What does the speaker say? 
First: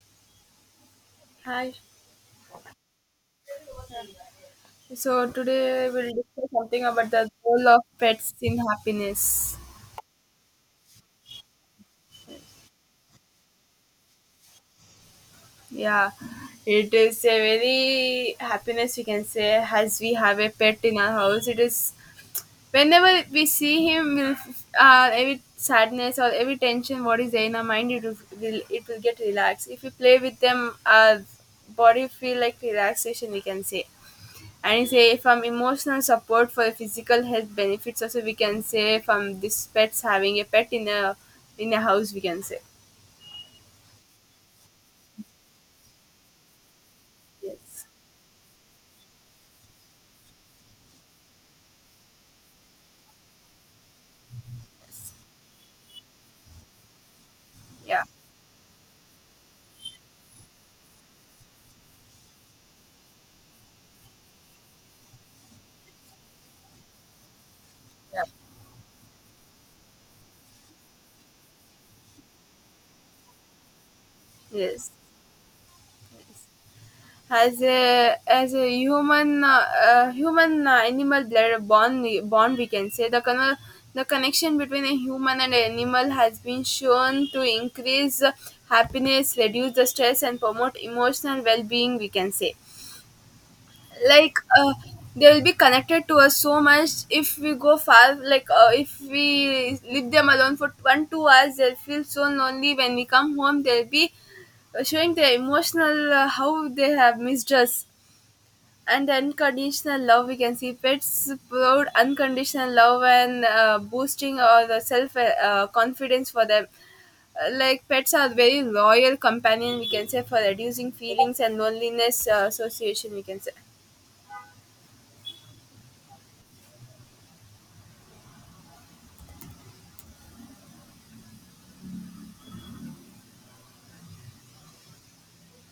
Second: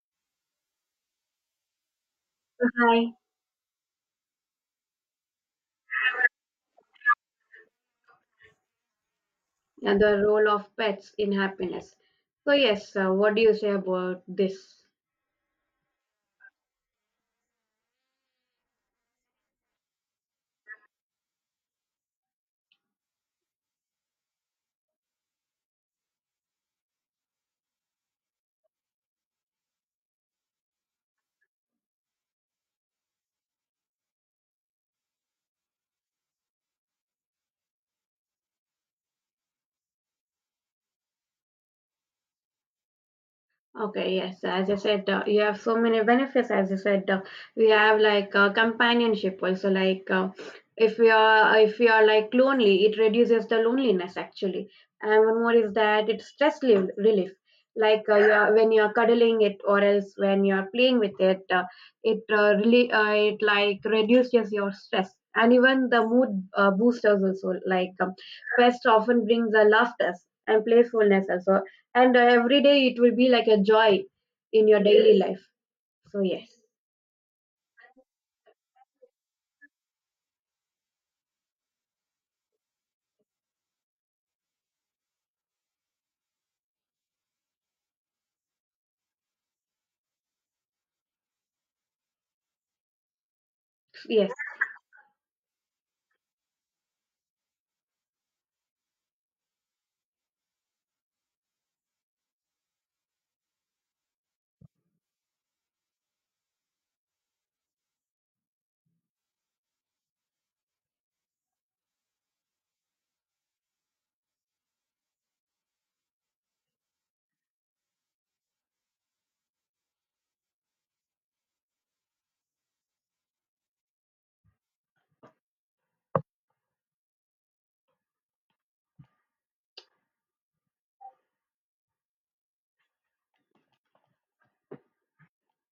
Hi. Hi, So today we'll discuss something about the role of pets in happiness. and the role of pets in happiness. So, yes, what do you say about this? Yeah, it is a very happiness we can say, as we have a pet in our house. It is whenever we see him, we'll, every sadness or every tension what is there in our mind, it will get relaxed. If we play with them, our body feel like relaxation, we can say, and say, from emotional support for physical health benefits also, we can say from this pets having a pet in a house, we can say. Okay, yes, as I said, you have so many benefits. As I said, we Yes. have like companionship also. Like if we are like lonely, it reduces the loneliness actually. Yes, And one more is that it's stress relief. Like yeah, you are, when you are cuddling it, or else when you are playing with it, it really it like reduces your stress. And even the mood boosters also. Like yeah, pets often brings the laughter and playfulness also and every day it will be like a joy in your yes. daily life, so yes, As a human, animal blood bond, we can say, the the connection between a human and animal has been shown to increase happiness, reduce the stress and promote emotional well-being, we can say. yes. Like they'll be connected to us so much. If we go far, like if we leave them alone for 1-2 hours, they'll feel so lonely. When we come home, they'll be showing their emotional, how they have missed us. And the unconditional love, we can see pets proud unconditional love, and boosting or the self confidence for them. Like pets are very loyal companion, we can say, for reducing feelings and loneliness, association, we can say.